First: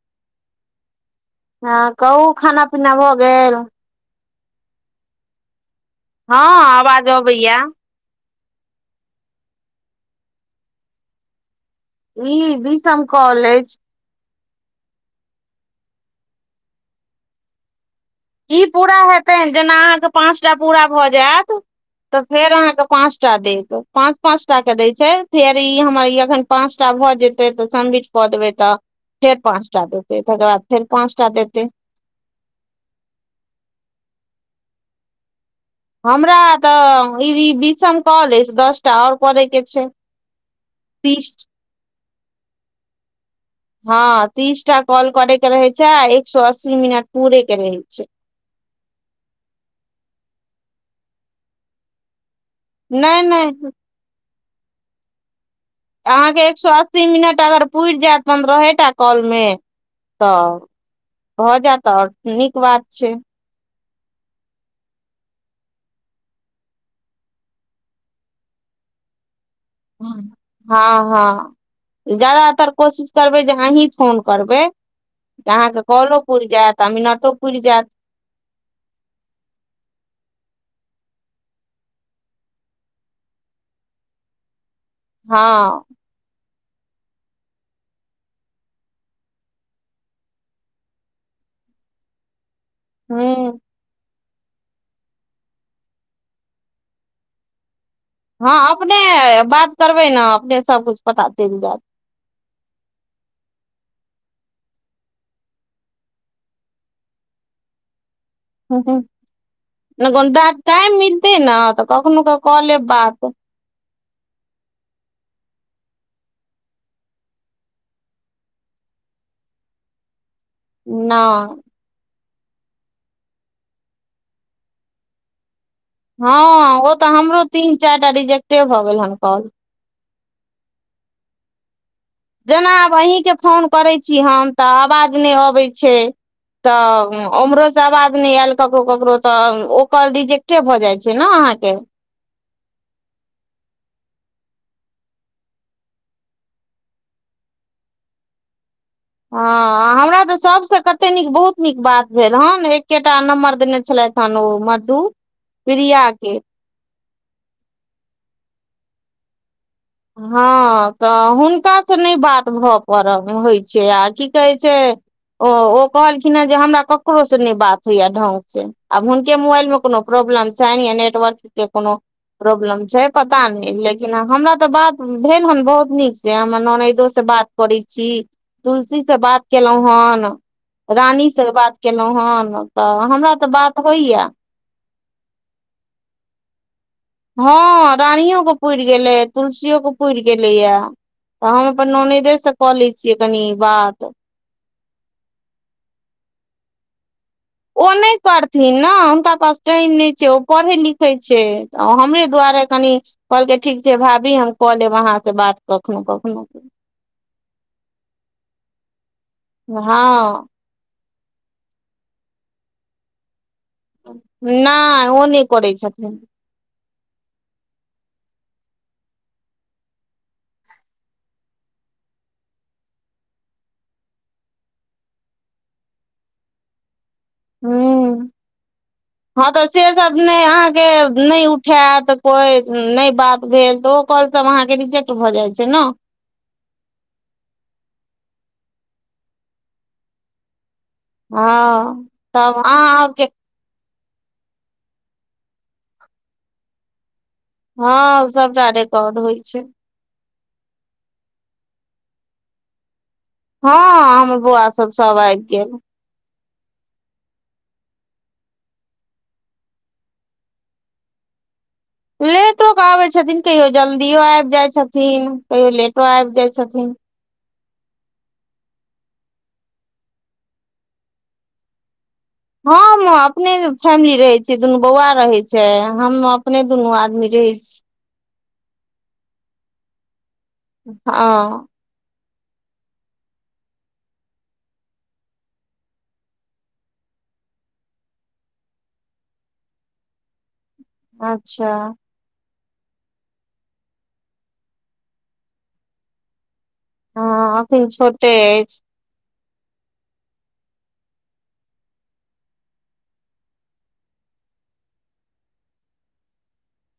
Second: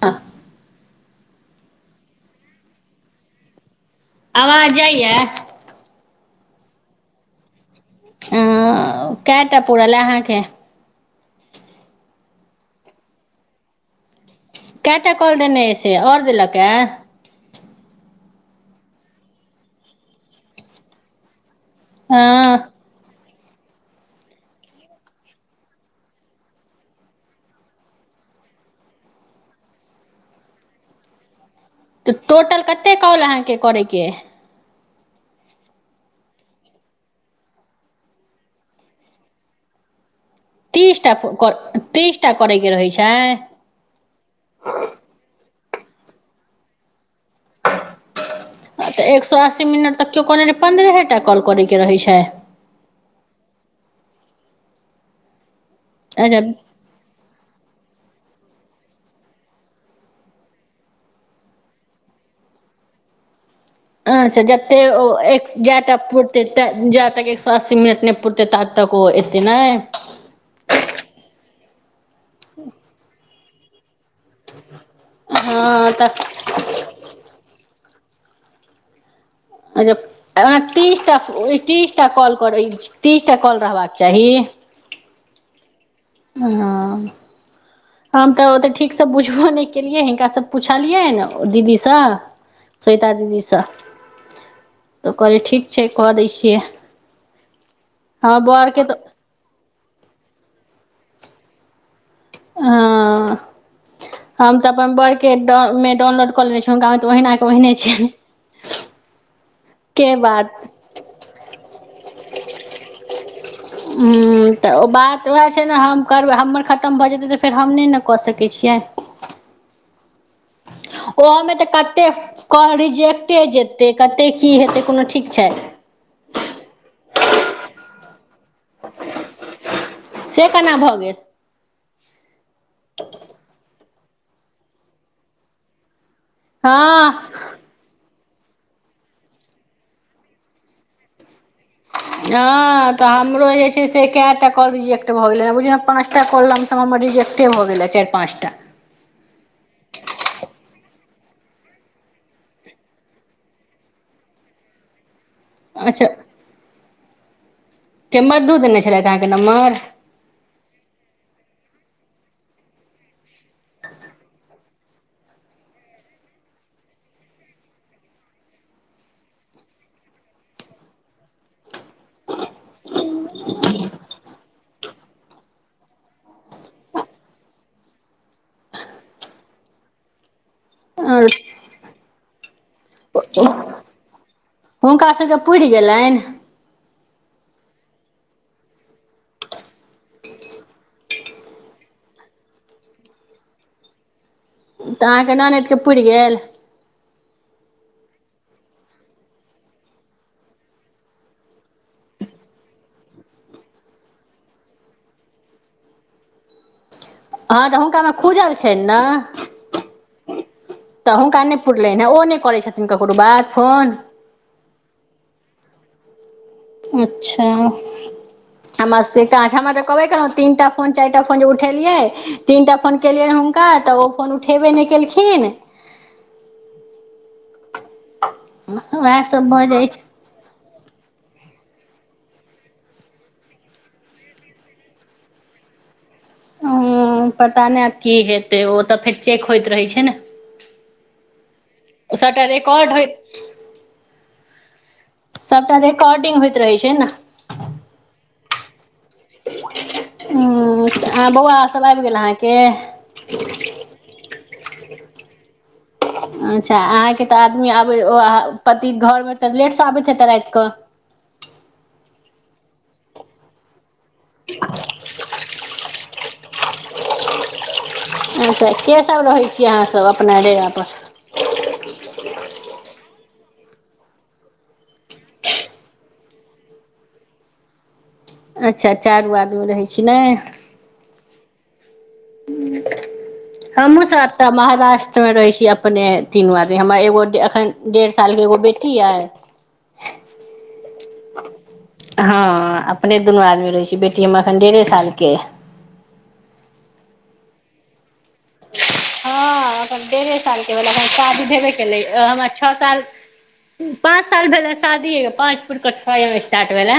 आ हँ कहू खाना पीना भऽ गेल आवाज जाइय हँ आवाज अबैयै कएटा पूरल अहाँके ई बीसम कॉलेज कए टा कॉल देने अइ से आओर देलक यै की पूरा हेतैन जेना अहाँके पाँचटा पूरा भऽ जायत तऽ फेर हँ अहाँके पाँच टा देत पाँच पाँच टा के दै छै फेर ई हमर ई अखन पाँचटा भए जेतै तऽ सबमिट कऽ देबै तऽ फेर पाँच टा देतै तकर बाद फेर पाँच टा देतै तऽ टोटल कते कॉल अहाँके करयके अइ हमरा तऽ ई बीसम कॉल अछि दस टा आओर करयके छै तीस टा कर तीस टा करैके रहै छै हँ तीस टा कॉल करै के रहे छै आ एक सए अस्सी मिनट पूरै के रहै छै तऽ एक सए अस्सी मिनट तक केओ कहने रहै पन्द्रहे टा कॉल करयके रहै छै नहि नहि अहाँके अच्छा एक सए अस्सी मिनट अगर पूरि जायत पन्द्रहे टा कॉल मे तऽ भऽ जैत तऽ आओर नीक बात छै [unintelligible] पुरते ता तक ओ एते नहि हँ हँ ज्यादातर कोशिश करबै जे अहीं फोन करबै जे अहाँके हँ कॉलो तऽ पूरि जैत आ मिनटो पूरि जैत अच्छा तीसटा तीसटा तीसटा कॉल रहबाक चाही हँ ओ हम तऽ ओते ठीकसँ बुझबो नहि केलियै हिनकाँ पुछलियैन दीदीसँ [inaudible] स्वेता दीदीसँ तऽ कहली ठीक छै कऽ दै छियै हमर हँ बड़के अपने तऽ बात करबै ने अपने सब कुछ पता चलि जैत ह हम तऽ अपन बड़के मे डाउनलोड कऽ लेने छी हुनका मे तऽ ओहिना के ओहिने छै ह के ह बात टाइम मिलतै ने तऽ कखनो कऽ कऽ लेब बात हू तऽ ओ बात ओएह छै ने हम करबै हमर खतम भऽ जेतै तऽ फेर हम नहि ने कऽ सकै छियै ओहोमे नहि तऽ कतेक कह रिजेक्टे जेतै कतेक की हेतै कोनो ठीक छै हँ ओ तऽ हमरो तीन चारि टा रिजेक्टे भऽ गेल हन कॉल से केना भऽ गेल जेना आब अहीँके फोन करैत छी हम तऽ आवाज नहि अबैत छै हँ तऽ ओमहरो से आवाज नहि आयल ककरो ककरो तऽ ओ कॉल रिजेक्टे भऽ जाइ छै ने अहाँके हँ तऽ हमरो जे छै से कैटा कॉल रिजेक्ट भऽ गेलै बुझियौ ने पाँच टा कॉल लम सम तऽ हमर रिजेक्टे भऽ गेलै चारि पाँचटा हँ हमरा तऽ सभसँ कते नीक बहुत नीक बात भेल हन एकेटा नम्बर देने छलैथ मधु अच्छा प्रियाके के मधु देने छलैथ अहाँके नम्बर हँ तऽ हुनका से नहि बात भऽ पड़ल होइ छै आ की कहै छै ओ ओ कहलखिन हे जे हमरा ककरो से नहि बात होइयै ढंग से आब हुनके मोबाइल में कोनो प्रॉब्लम छै नेटवर्क के कोनो प्रॉब्लम छै पता नहि लेकिन हमरा तऽ बात भेल हेन बहुत नीक से हमर ननैदो से बात करै छी तुलसी से बात केलहुॅं हन रानीसँ बात केलौं हन तऽ हमरा तऽ बात होइयै हुनका सभके पूरि गेलनि हँ रानिओके पूरि गेलै तुलसिओके पूरि गेलै यै तऽ हम अपन ननैदेसँ कऽ लै छियै कनि बात तऽ अहाँके ननैदक पुरि गेल ओ नहि करथिन ने हुनका पास टाइम नहि छै ओ पढ़ैत लिखैत छै हमरे दुआरे कनि कहलकै ठीक छै भाभी हम कऽ लेब अहाँसँ बात कखनहु कखनहु हँ तऽ हुनका मे खुजल छनि ने हँ तऽ हुनका नहि पुरलनि हे ओ नहि करै छथिन ककरो बात फोन नहि ओ नहि करै छथिन अच्छा [unintelligible] हम से हमरा तऽ कहबे कलहुँ तीनटा फोन चारिटा फोन जे उठेलियै तीनटा फोन केलियनि हुनका तऽ ओ फोन उठेबे नहि केलखिन ह उएह सब हँ तऽ भऽ से जाइ छै सब अहांके नहि उठायत कोइ नहि बात भेल तऽ ओ कौल सब अहांकेे रिजेक्ट भ जाय छै न ह पता नहि की हेतै ओ तऽ फेर चेक होइत रहै छै ने हँ सबटा तब अहाँ रेेकॉर्ड आरके होयत सभटा रिकॉर्डिंग होइत रहै छै ने हँ सबटा रिकॉर्ड होइ छै आ बौआ सब आबि गेल अहाँके हँ हमर बौआ सब सब आबि गेल अच्छा अहाँके तऽ आदमी आब पति घर मे तऽ लेट से आबैत हेत राति कऽ लेटोेक आबै छथिन कहियो जल्दियो आबि जाइ छथिन कहियो लेटो आबि जाइ छथिन अच्छा के सभ रहैत छी अहाँसभ अपना डेरापर हम अपने फैमिली रहैत छियै दुनू बौआ रहैत छै हम अपने दुनू आदमी रहै छी अच्छा चारू आदमी रहै छी ने हँ हू हमहूँ सबटा महाराष्ट्रमे रहै छी अपने तीनू आदमी हमरा एगो एखन डेढ़ सालके एगो बेटी य अच्छा हँ अपने दुनू आदमी रहै छी बेटी हमर एखन डेढ़े सालके हँ एखन छोटे अछि हँ अखन डेढ़े सालके भेलै हय शादी भेबे केलै हमर छ साल पाँच साल भेलै शादी ह पाँच पुर क छ स्टार्ट भेल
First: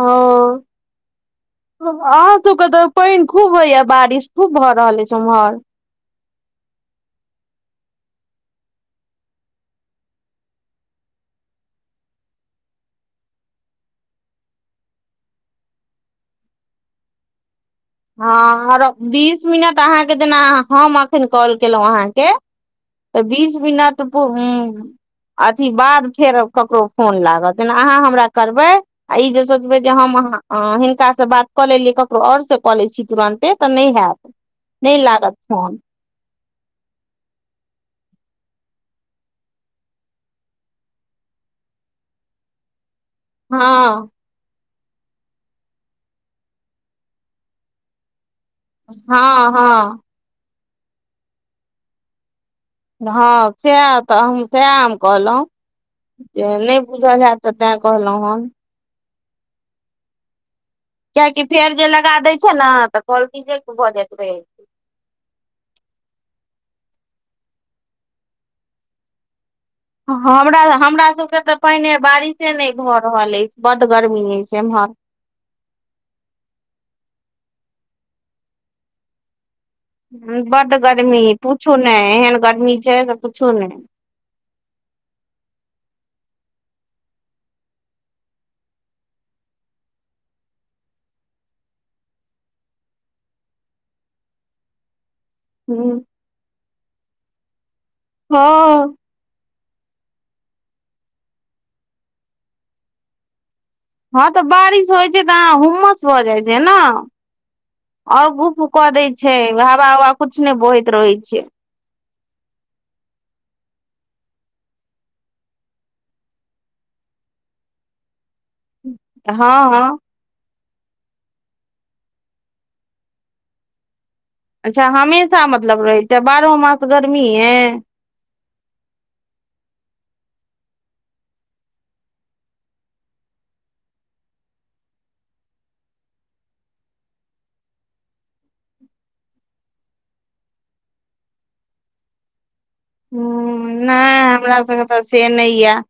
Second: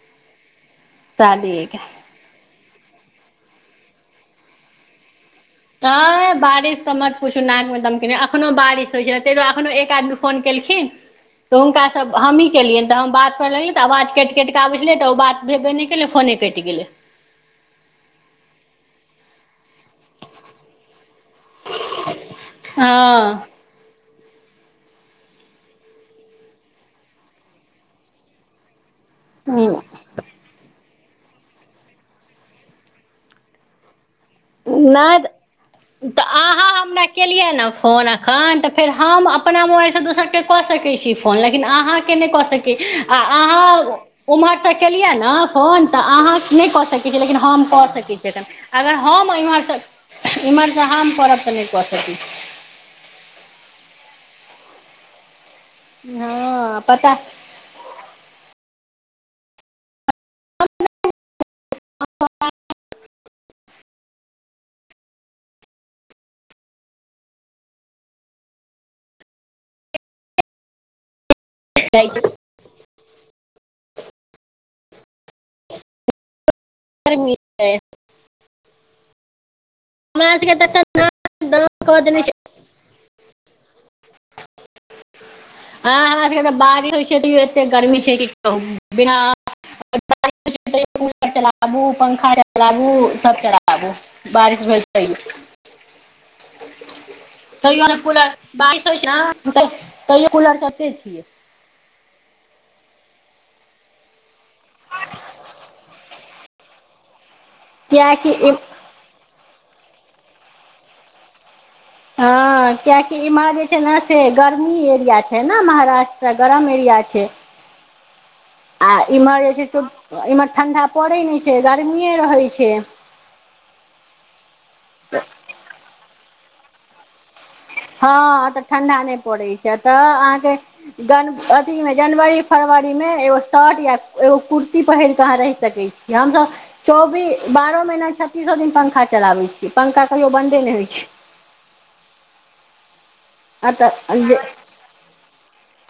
ओ शादी ऐ क अहाँ सब के तऽ पानि खूब होइया बारिश खूब भऽ रहल अछि उम्हर तै बारिश तऽ मत पूछु नाक मे दम केने य एखनो बारिश होइ छै एखनो एक आदमी फोन केल खिन तऽ हुनका सब हमही केलियनि तऽ हम बात करलियै तऽ आवाज कटि कटि आब छलै तऽ ओ बात भेबे नहि केलै फोने कटि गेलै हँ आरो बीस मिनट अहाँके जेना हम कॉल केलहुॅँ अहाँके तऽ हँ बीस मिनट अथी बाद फेर ककरो फोन लागत जना अहाँ हमरा करबै आ ई जे नहि सोचबे जे हम अ हिनका से बात कऽ लेलियै ककरो आओर से क लैछी तुरन्ते तऽ नहि हेयत नहि तऽ अहाँ हम न केलियै न फोन त फेर हम अपना मोबाइल से दोसर कऽ कऽ सकै छी फोन लेकिन अहाँ के नहि कऽ सकी आ अहाँ हँ उम्हरसँ केलियै न फोन तऽ अहाँ नहि कऽ सकै छीयै लेकिन हम कऽ सकैत छियैन हम हँ एम्हरसँ हँ एम्हरसँ हम करब तऽ नहि कऽ सकै छी हँ सह तऽ हम सएह हम कहलहुँ छी जे नहि हँ पता बुझल हैत तऽ तैँ कहलौ हन कियाकि फेयर वेल लगा दैत छै न कॉल रिजेक्ट भ जाइत रहै छै हमरा हमरा सबके तऽ पहिने बारिश से नहि भऽ रहल अछि बड गर्मी अछि एम्हर गर्मी [unintelligible] हमरा सबके बड तऽ गर्मी एखन पूछू कऽ नहि देने छै एहन गर्मी छै से पूछू नहि [inaudible] हँ हमरा सबके तऽ बारिश होइ छै तैयो एत्ते गर्मी छै की कहु बिना [inaudible] कूलर चलाबू पंखा चलाबू सब चलाबू बारिश भेल तैयो हुँ तैयो जे पुल बारिस हँ होइ छै त तैयो कूलर चलबेते छियै हँ तऽ बारिश होइ छै तऽ अहाँ हुम्मस भऽ जाइ छै न आर कियाकि गुफ कऽ दै छै हवा उवा कुछ ने बहैत रहै छै हँ कियकि इम्हर जे छै ने से गर्मी एरिया छै ने महाराष्ट्रा गरम एरिया छै [inaudible] आ इम्हर हँ जे हँ छै इम्हर ठण्डा पड़ै नहि छै गर्मीए रहैत छै अच्छा हमेशा मतलब रहै छै बारहो मास गर्मीए हँ तऽ ठण्डा नहि पड़ैत छै तऽ अहाँके गन अथीमे जनवरी फरवरी मे एगो शर्ट या एगो कुर्ती पहिर कऽ अहाँ रहि सकै छी हम सब चौबीस बारहो महिना छत्तीसो दिन पंखा चलाबे छी पंखा कहियो बन्दे नहि होइ छै हुँ आ नै तऽ जे हमरा सब के ओतह से नहि या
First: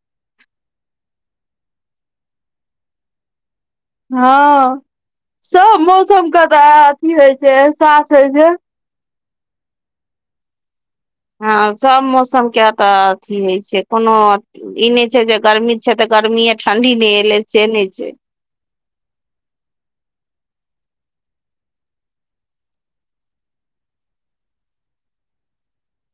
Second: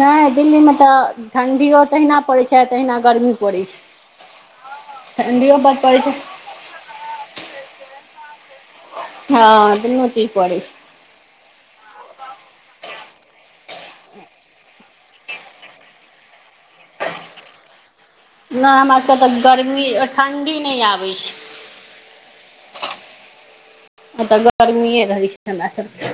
नहि दिल्लीमे तऽ ठण्डियो तहिना पड़ैत छै तहिना गर्मी पड़ैत छै हँ ठण्ढियो सब बड पड़ैत मौसम छै के तऽ अथी होइ छै एहसास होइ छै हँ दुनू ची पड़ै हँ सभ मौसम के तऽ अथी होइ छै कोनो ई नहि छै जे गर्मी छै तऽ गर्मीये आ ठणडी नहि एले से नहि छै नहि हमरा सभके तऽ गर्मी ठण्डी नहि आबै छै आ गर्मी रहै छै हमरा सबके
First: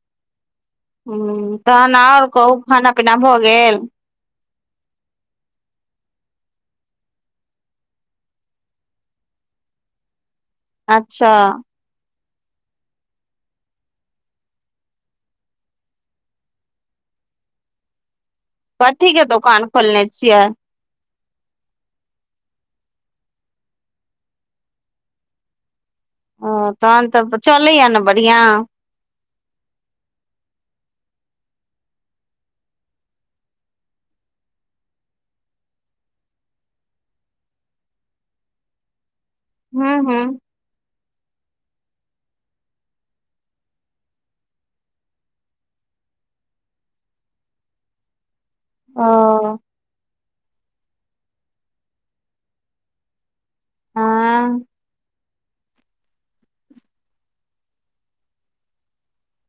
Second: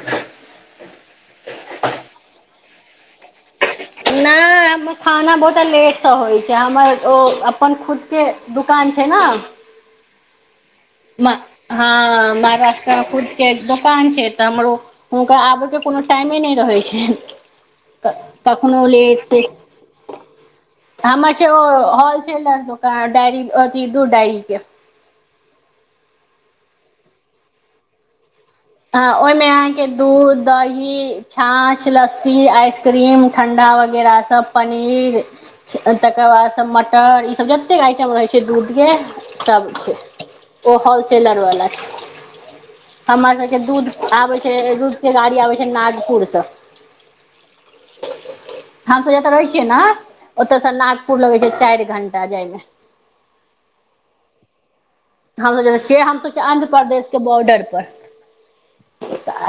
हुँ तहन आउर कहू खाना पीना भऽ गेल नहि हमर खाना बहुत लेटसँ होइ छै हमर ओ अपन खुद के दुकान छै ना अच्छा हँ महाराष्ट्रा फूड के दुकान छै त हमरो हुनकर आबयके कोनो टाइमे नहि रहैत छैन कखनो कथी लेट के दोकान खोलने सेट छियै हमर छै ओ होलसेलर दोकान डायरी अथि दू डायरी के ओ तहन तऽ चलैया ने बढ़ियाॅं हँ ओहिमे अहाँके दूध दही छाँछ लस्सी आइसक्रीम ठण्डा वगैराह तऽ पनीर तकर बाद सभ मटर ईसभ जतेक आइटम रहै छै दूधके सब छै हूँ हूँ ओ होलसेलर वाला छै हमरा दूध आबे छै दूध के गाड़ी आबे छै नागपुर स हम सब जेतऽ रहै ओ छियै ना ओतयसँ नागपुर लगे छै चार घंटा जायमे हँ हमसब जेत छियै हमसब छियै आंध्रपदेश के बॉर्डर पर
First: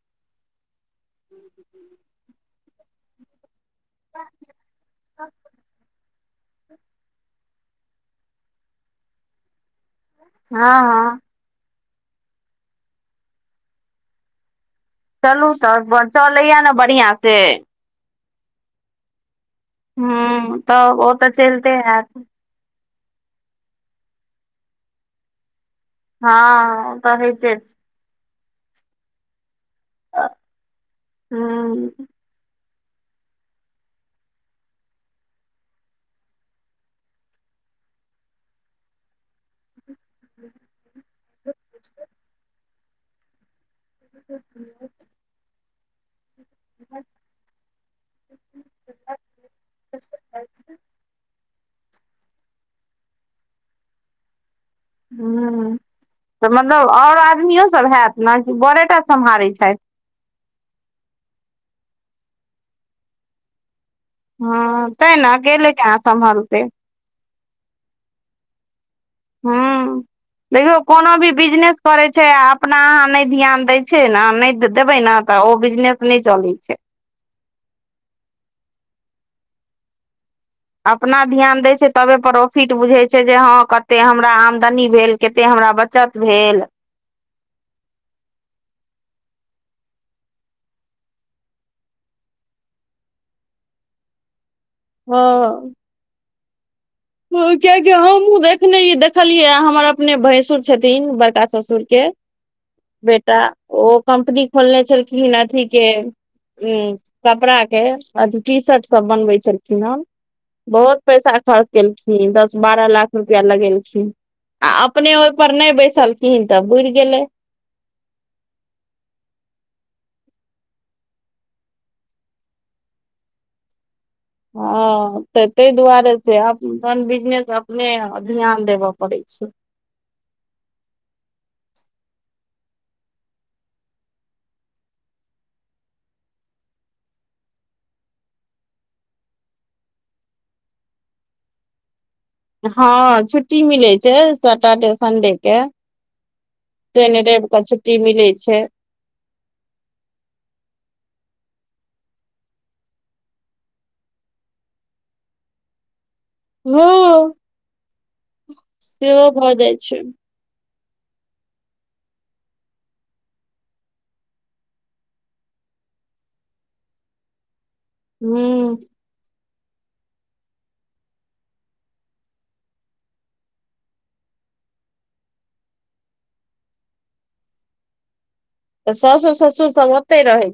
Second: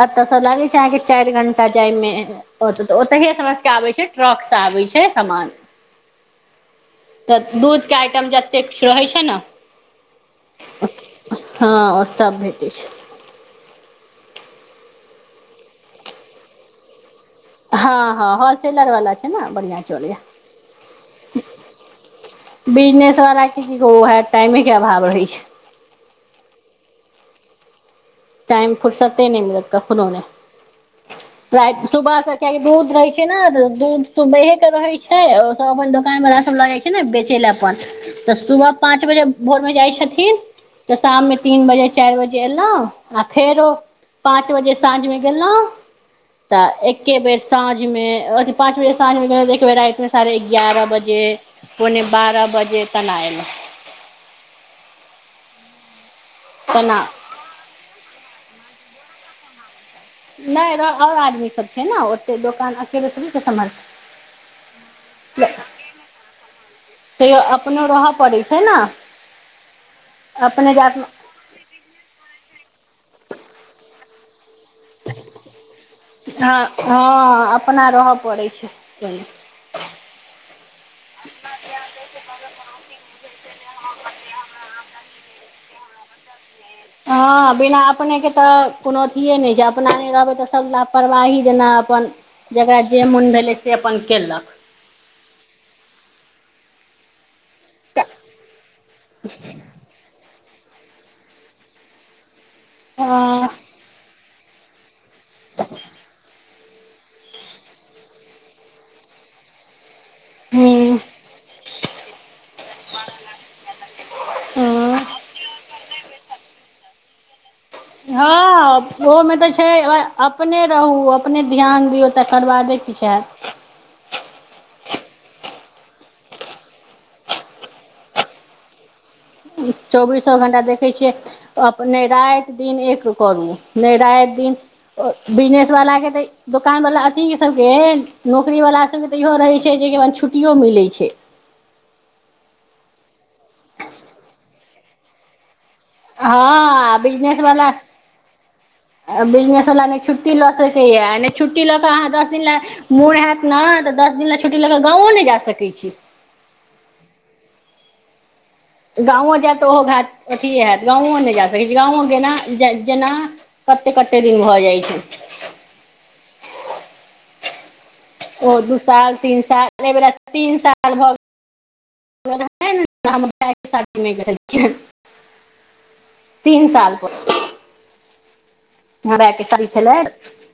एतसे लागै छै अहाँके चारि घंटा जाइमे होत तऽ ओतहै से आबै छै ट्रक से आबै छै समान तऽ दूधके आइटम जतेक रहै छै न हाँ हाँ हाँ ओ सभ भेटै छै चलू तऽ चलैयै ने बढ़ियाॅं से हाँ हाँ होलसेलर वाला छै ना बढ़ियाॅं ह्म तऽ ओ तऽ चलिते हैत बिजनेस वाला के की कहो उहे टाइमे के अभाव रहै छै हाँ उ तऽ होइते छै टाइम फुरसते नहि मिलत कखनो ने रात हूँ सुबह के कियैक दूध रहै छै ने तऽ दूध सुबेहे के रहै छै सभ अपन दोकान वला सब लऽ जाय छै ने बेचै लेऽ अपन तऽ सुबह पाँच बजे भोर मे जाइ छथि न तऽ शाममे तीन बजे चार बजे एलहुँ आ फेरो पाँच बजे साँझमे गेलौं तऽ एक्के बेर साँझ में अथि पाँच बजे साँझ मे गेलौ एक बेर रात मे साढ़े ग्यारह बजे पौने बारह बजे तन आयलौ ह तऽ मतलब तेना ओर आदमियोसभ हैत ने की बरेटा सम्हारैत छैथ नहि ओर आदमी सब छै ने ओते दोकान अकेले सबके सम्हारतै हँ तैं ने अकेले केना संभलते तैयो अपनो रहय पड़ै छै ना हू देखियौ कोनो भी बिजनेस करै छै आ अपना अहाँ नहि ध्यान दैय छै न नहीं देबै ने तऽ ओ बिजनेस नहि चलै छै हाँ अपना रहऽ पड़ै छै अपना ध्यान दै छै तबे प्रॉफिट बुझैत छै जे हाँ कते हमरा आमदनी भेल कते हमरा बच चत भेल हाँ बिना अपनेके तऽ कोनो अथिए नहि छै अपना नहि रहबै तऽ सभ लापरवाही जेना अपन जेकरा जे मोन भेलै से अपन कैलक हँ कियकि हमहुँ देखने देखलियै हमर अपने भैंसुर छथिन बड़का ससुरके बेटा हँ ओ कम्पनी खोलने छलखिन अथी के कपड़ा के अथी टी शर्ट सब बनबे छलखिन हन हूँ बहुत पैसा खर्च केलखिन दस बारह लाख रुपया लगेलखिन आ हँ अपने ओइ पर नइ बैसलखिन कीन तऽ बुुरि गेलै हँ ओहोमे तऽ छै अपने रहू अपने ध्यान दियौ तकरबादे किछ हैत हँ तऽ तै दुआरे से अपन बिजनेस अपने ध्यान देबय पड़ै छै चौबीसो घण्टा देखै छियै अपने राति दिन एक करू नहि राति दिन बिजनेसवाला के तऽ ई दोकानवला अथी सभके नौकरीवला सभके तऽ इहो रहै छै जे छुट्टियो मिलै छै हँ छुट्टी मिलै छै सटरडे सन्डे के हँ शनि रवि के छुट्टी मिलै छै बिजनेस वला नहि छुट्टी लऽ सकैए नहि छुट्टी लऽ कऽ अहाँ दस दिन लै मोन हैत न तऽ दस दिन लै छुट्टी लऽ कऽ गाँओ नहि जा सकै छी हूं गाँवो जाएब त ओहो घाट अथी होयत गाँउओ नइ जा सकै छी गामो गेना जेना कते कते दिन भऽ जाइ छै ह ओ दू साल तीन साल अइबेरा तीन साल भऽ हमर भायके शादी नइ करे छिये तीन साल पर तऽ हमर साउस भाय के शादी ससुर सब छलै ओते रहै